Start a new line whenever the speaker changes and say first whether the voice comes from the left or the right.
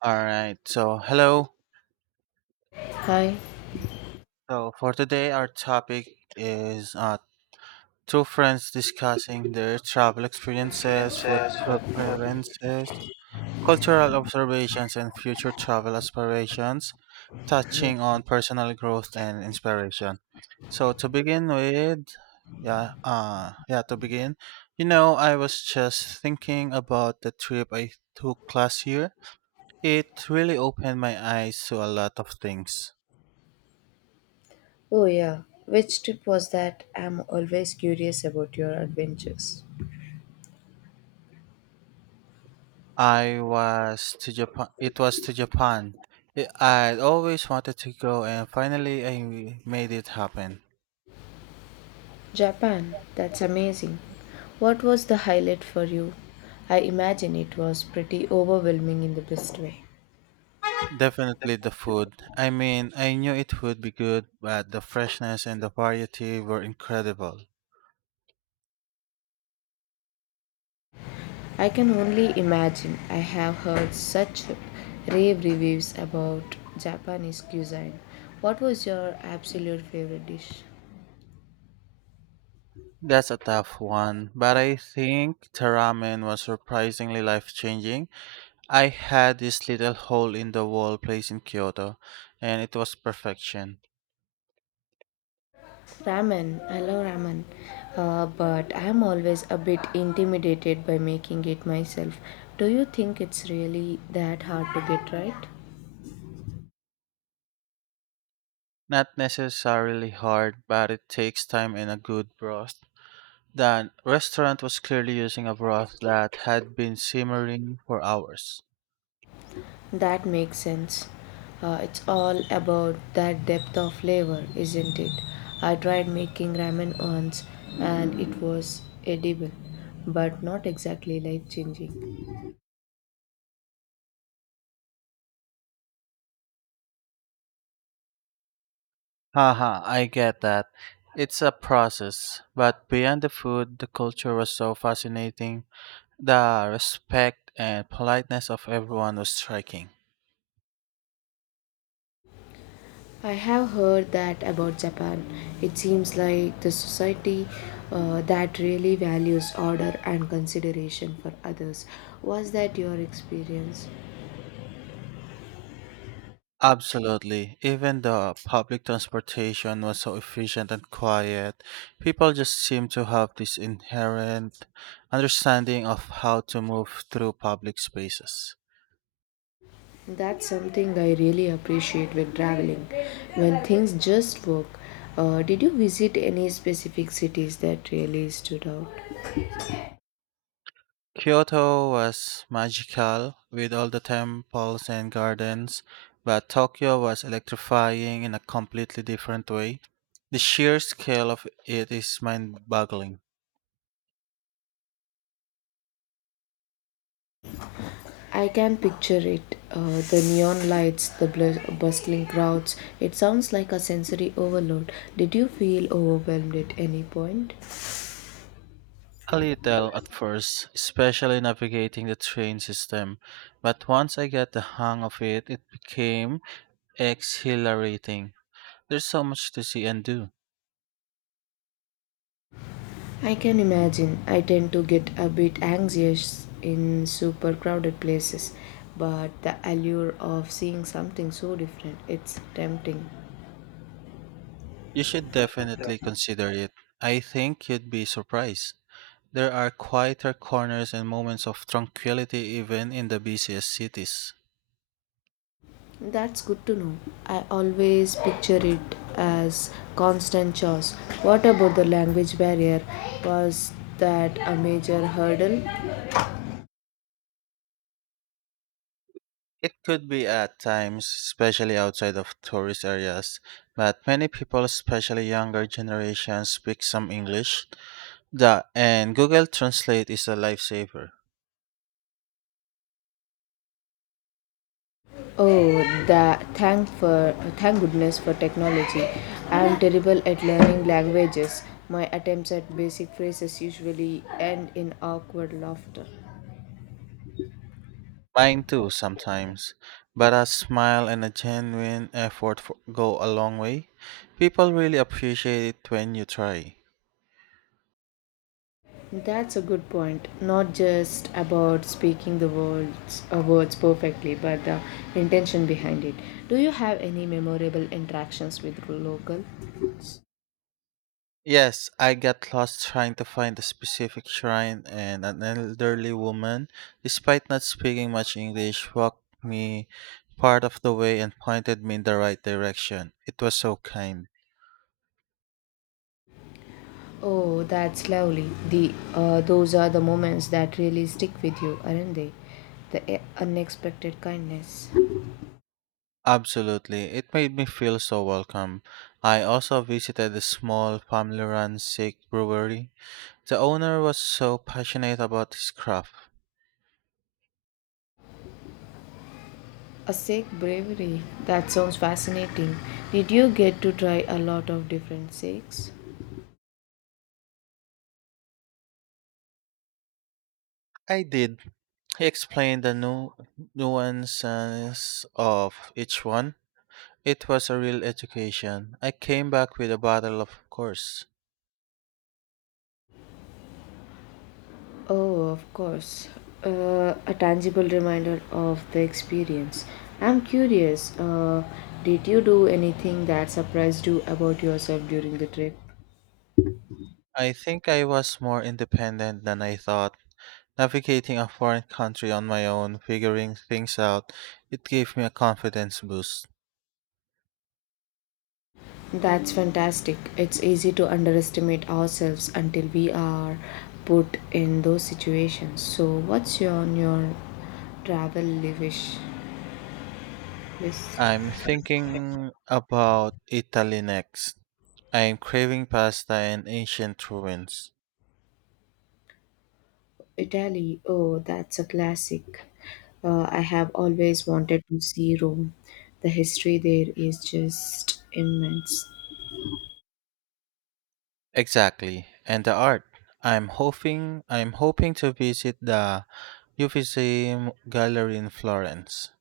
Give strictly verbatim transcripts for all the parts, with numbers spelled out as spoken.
right: All right. So, hello.
left: Hi.
right: So, for today, our topic is uh, two friends discussing their travel experiences, food
left: Experiences for.
right: preferences, cultural observations, and future travel aspirations, touching on personal growth and inspiration. So, to begin with, yeah, uh, yeah, to begin, you know, I was just thinking about the trip I took last year. It really opened my eyes to a lot of things.
left: Oh, yeah. Which trip was that? I'm always curious about your adventures.
right: I was to Japan. It was to Japan. I- I'd always wanted to go, and finally, I made it happen.
left: Japan. That's amazing. What was the highlight for you? I imagine it was pretty overwhelming in the best way.
right: Definitely the food. I mean, I knew it would be good, but the freshness and the variety were incredible.
left: I can only imagine. I have heard such rave reviews about Japanese cuisine. What was your absolute favorite dish?
right: That's a tough one, but I think the ramen was surprisingly life changing. I had this little hole in the wall place in Kyoto, and it was perfection.
left: Ramen, I love ramen, uh, but I'm always a bit intimidated by making it myself. Do you think it's really that hard to get right?
right: Not necessarily hard, but it takes time and a good broth. The restaurant was clearly using a broth that had been simmering for hours.
left: That makes sense. Uh, it's all about that depth of flavor, isn't it? I tried making ramen once and it was edible, but not exactly life changing.
right: Haha, I get that. It's a process, but beyond the food, the culture was so fascinating. The respect and politeness of everyone was striking.
left: I have heard that about Japan. It seems like the society uh, that really values order and consideration for others. Was that your experience?
right: Absolutely. Even the public transportation was so efficient and quiet. People just seem to have this inherent understanding of how to move through public spaces.
left: That's something I really appreciate when traveling, when things just work. Uh, did you visit any specific cities that really stood out?
right: Kyoto was magical with all the temples and gardens, but Tokyo was electrifying in a completely different way. The sheer scale of it is mind boggling.
left: I can picture it, uh, the neon lights, the bl- bustling crowds. It sounds like a sensory overload. Did you feel overwhelmed at any point?
right: A little at first, especially navigating the train system, but once I got the hang of it, it became exhilarating. There's so much to see and do.
left: I can imagine. I tend to get a bit anxious in super crowded places, but the allure of seeing something so different, it's tempting.
right: You should definitely consider it. I think you'd be surprised. There are quieter corners and moments of tranquility even in the busiest cities.
left: That's good to know. I always picture it as constant chores. What about the language barrier? Was that a major hurdle?
right: It could be at times, especially outside of tourist areas, but many people, especially younger generations, speak some English. Yeah, and Google Translate is a lifesaver.
left: Oh, that thank for thank goodness for technology. I am terrible at learning languages. My attempts at basic phrases usually end in awkward laughter.
right: Mine too sometimes, but a smile and a genuine effort for, go a long way. People really appreciate it when you try.
left: That's a good point. Not just about speaking the words, uh, words perfectly, but the intention behind it. Do you have any memorable interactions with local?
right: Yes, I got lost trying to find a specific shrine, and an elderly woman, despite not speaking much English, walked me part of the way and pointed me in the right direction. It was so kind.
left: Oh, that's lovely. The uh, Those are the moments that really stick with you, aren't they? The uh, unexpected kindness.
right: Absolutely, it made me feel so welcome. I also visited a small family run Sikh brewery. The owner was so passionate about his craft.
left: A Sikh bravery. That sounds fascinating. Did you get to try a lot of different Sikhs?
right: I did. He explained the nu- nuances of each one. It was a real education. I came back with a bottle, of course.
left: Oh, of course. Uh, a tangible reminder of the experience. I'm curious, uh, did you do anything that surprised you about yourself during the trip?
right: I think I was more independent than I thought. Navigating a foreign country on my own, figuring things out, it gave me a confidence boost.
left: That's fantastic. It's easy to underestimate ourselves until we are put in those situations. So, what's on your travel wish list?
right: I'm thinking about Italy next. I am craving pasta and ancient ruins.
left: Italy, oh, that's a classic. Uh, I have always wanted to see Rome. The history there is just immense.
right: Exactly. And the art. I'm hoping I'm hoping to visit the Uffizi Gallery in Florence.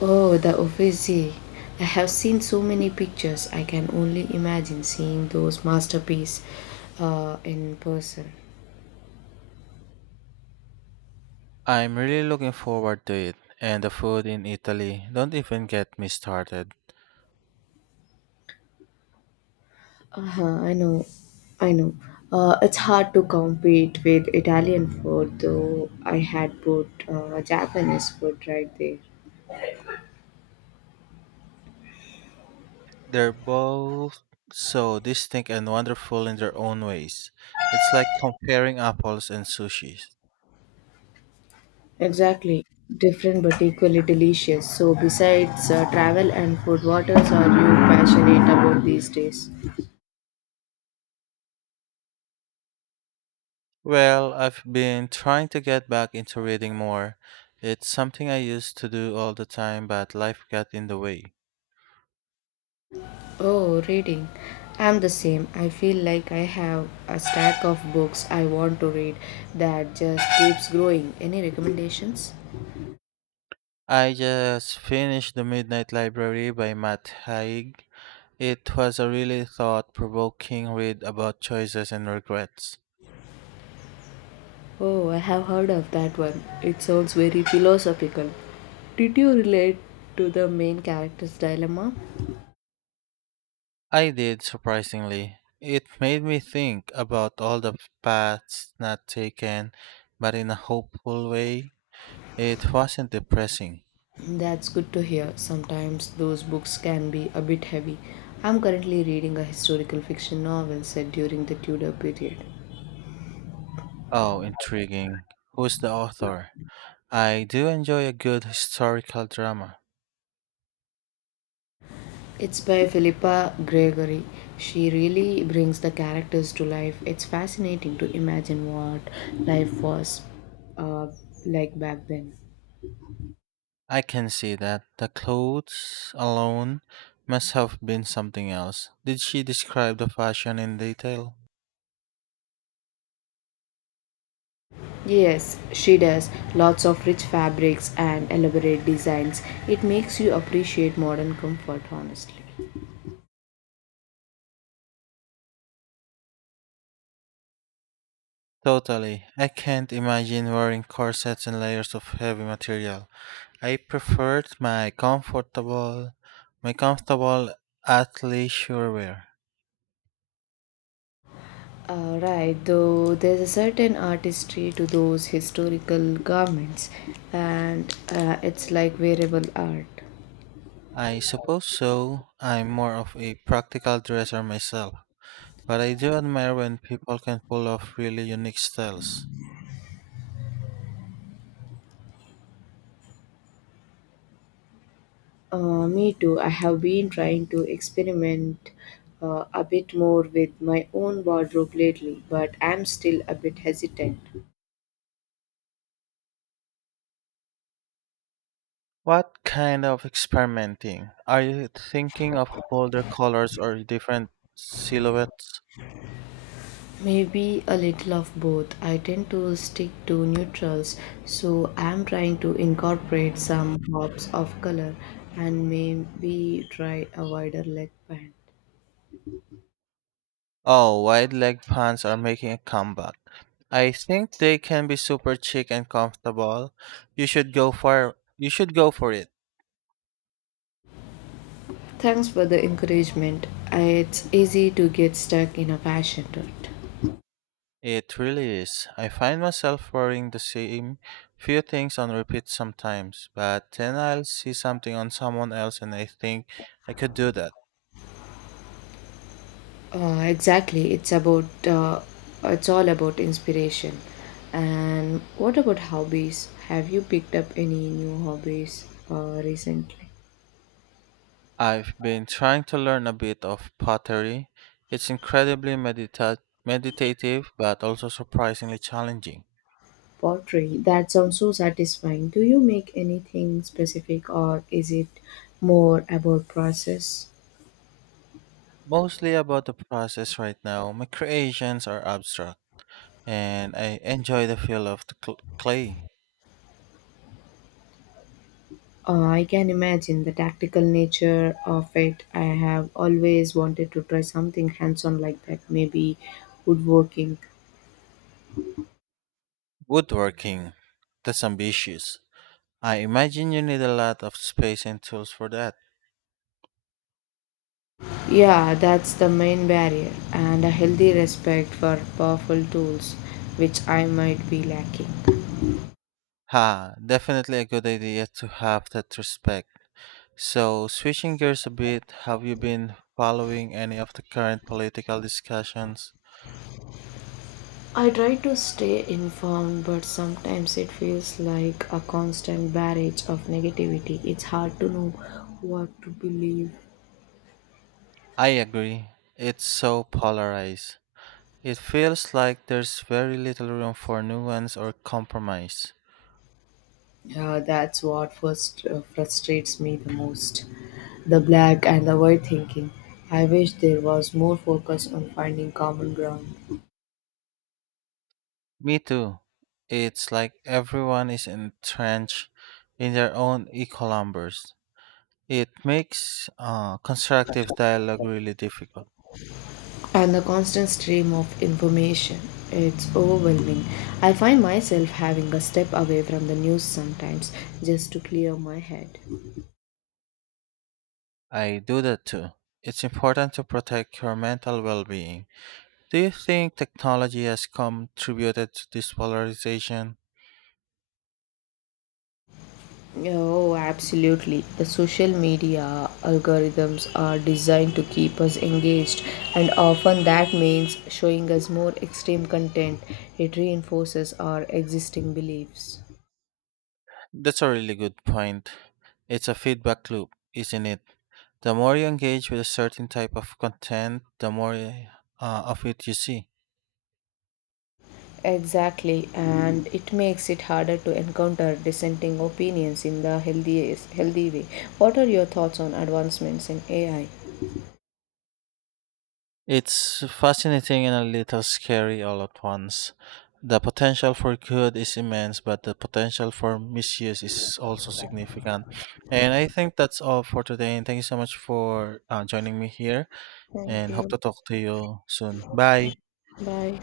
left: Oh, the Uffizi. I have seen so many pictures. I can only imagine seeing those masterpieces uh, in person.
right: I'm really looking forward to it. And the food in Italy. Don't even get me started.
left: Uh-huh, I know, I know. Uh, it's hard to compete with Italian food, though I had put uh, Japanese food right there.
right: They're both so distinct and wonderful in their own ways. It's like comparing apples and sushis.
left: Exactly. Different but equally delicious. So, besides uh, travel and food, what else are you passionate about these days?
right: Well, I've been trying to get back into reading more. It's something I used to do all the time, but life got in the way.
left: Oh, reading. I'm the same. I feel like I have a stack of books I want to read that just keeps growing. Any recommendations?
right: I just finished The Midnight Library by Matt Haig. It was a really thought provoking read about choices and regrets.
left: Oh, I have heard of that one. It sounds very philosophical. Did you relate to the main character's dilemma?
right: I did, surprisingly. It made me think about all the paths not taken, but in a hopeful way. It wasn't depressing.
left: That's good to hear. Sometimes those books can be a bit heavy. I'm currently reading a historical fiction novel set during the Tudor period.
right: Oh, intriguing. Who's the author? I do enjoy a good historical drama.
left: It's by Philippa Gregory. She really brings the characters to life. It's fascinating to imagine what life was, uh, like back then.
right: I can see that the clothes alone must have been something else. Did she describe the fashion in detail?
left: Yes, she does. Lots of rich fabrics and elaborate designs. It makes you appreciate modern comfort, honestly.
right: Totally. I can't imagine wearing corsets and layers of heavy material. I preferred my comfortable, my comfortable athleisure wear.
left: Uh, right, though there's a certain artistry to those historical garments, and uh, it's like wearable art.
right: I suppose so. I'm more of a practical dresser myself, but I do admire when people can pull off really unique styles.
left: Uh, me too, I have been trying to experiment uh, a bit more with my own wardrobe lately, but I'm still a bit hesitant.
right: What kind of experimenting? Are you thinking of bolder colors or different silhouettes?
left: Maybe a little of both. I tend to stick to neutrals, so I'm trying to incorporate some pops of color and maybe try a wider leg band.
right: Oh, wide leg pants are making a comeback. I think they can be super chic and comfortable. You should go for you should go for it.
left: Thanks for the encouragement. I- It's easy to get stuck in a passion, right?
right: It really is. I find myself wearing the same few things on repeat sometimes, but then I'll see something on someone else and I think I could do that.
left: Uh, exactly. It's about. Uh, it's all about inspiration. And what about hobbies? Have you picked up any new hobbies uh, recently?
right: I've been trying to learn a bit of pottery. It's incredibly medita- meditative but also surprisingly challenging.
left: Pottery. That sounds so satisfying. Do you make anything specific, or is it more about process?
right: Mostly about the process right now. My creations are abstract and I enjoy the feel of the cl- clay.
left: Uh, I can imagine the tactical nature of it. I have always wanted to try something hands on like that, maybe woodworking.
right: Woodworking, that's ambitious. I imagine you need a lot of space and tools for that.
left: Yeah, that's the main barrier, and a healthy respect for powerful tools, which I might be lacking.
right: Ha, definitely a good idea to have that respect. So, switching gears a bit, have you been following any of the current political discussions?
left: I try to stay informed, but sometimes it feels like a constant barrage of negativity. It's hard to know what to believe.
right: I agree. It's so polarized. It feels like there's very little room for nuance or compromise.
left: Yeah, that's what first, uh, frustrates me the most. The black and the white thinking. I wish there was more focus on finding common ground.
right: Me too. It's like everyone is entrenched in their own echo chambers. It makes uh, constructive dialogue really difficult.
left: And the constant stream of information. It's overwhelming. I find myself having a step away from the news sometimes just to clear my head.
right: I do that too. It's important to protect your mental well being. Do you think technology has contributed to this polarization?
left: Oh, absolutely. The social media algorithms are designed to keep us engaged, and often that means showing us more extreme content. It reinforces our existing beliefs.
right: That's a really good point. It's a feedback loop, isn't it? The more you engage with a certain type of content, the more uh, of it you see.
left: Exactly, and it makes it harder to encounter dissenting opinions in the healthy, healthy way. What are your thoughts on advancements in A I?
right: It's fascinating and a little scary all at once. The potential for good is immense, but the potential for misuse is also significant. And I think that's all for today. And thank you so much for uh, joining me here.
left: Thank
right: And hope
left: you.
right: to talk to you soon. Bye.
left: Bye.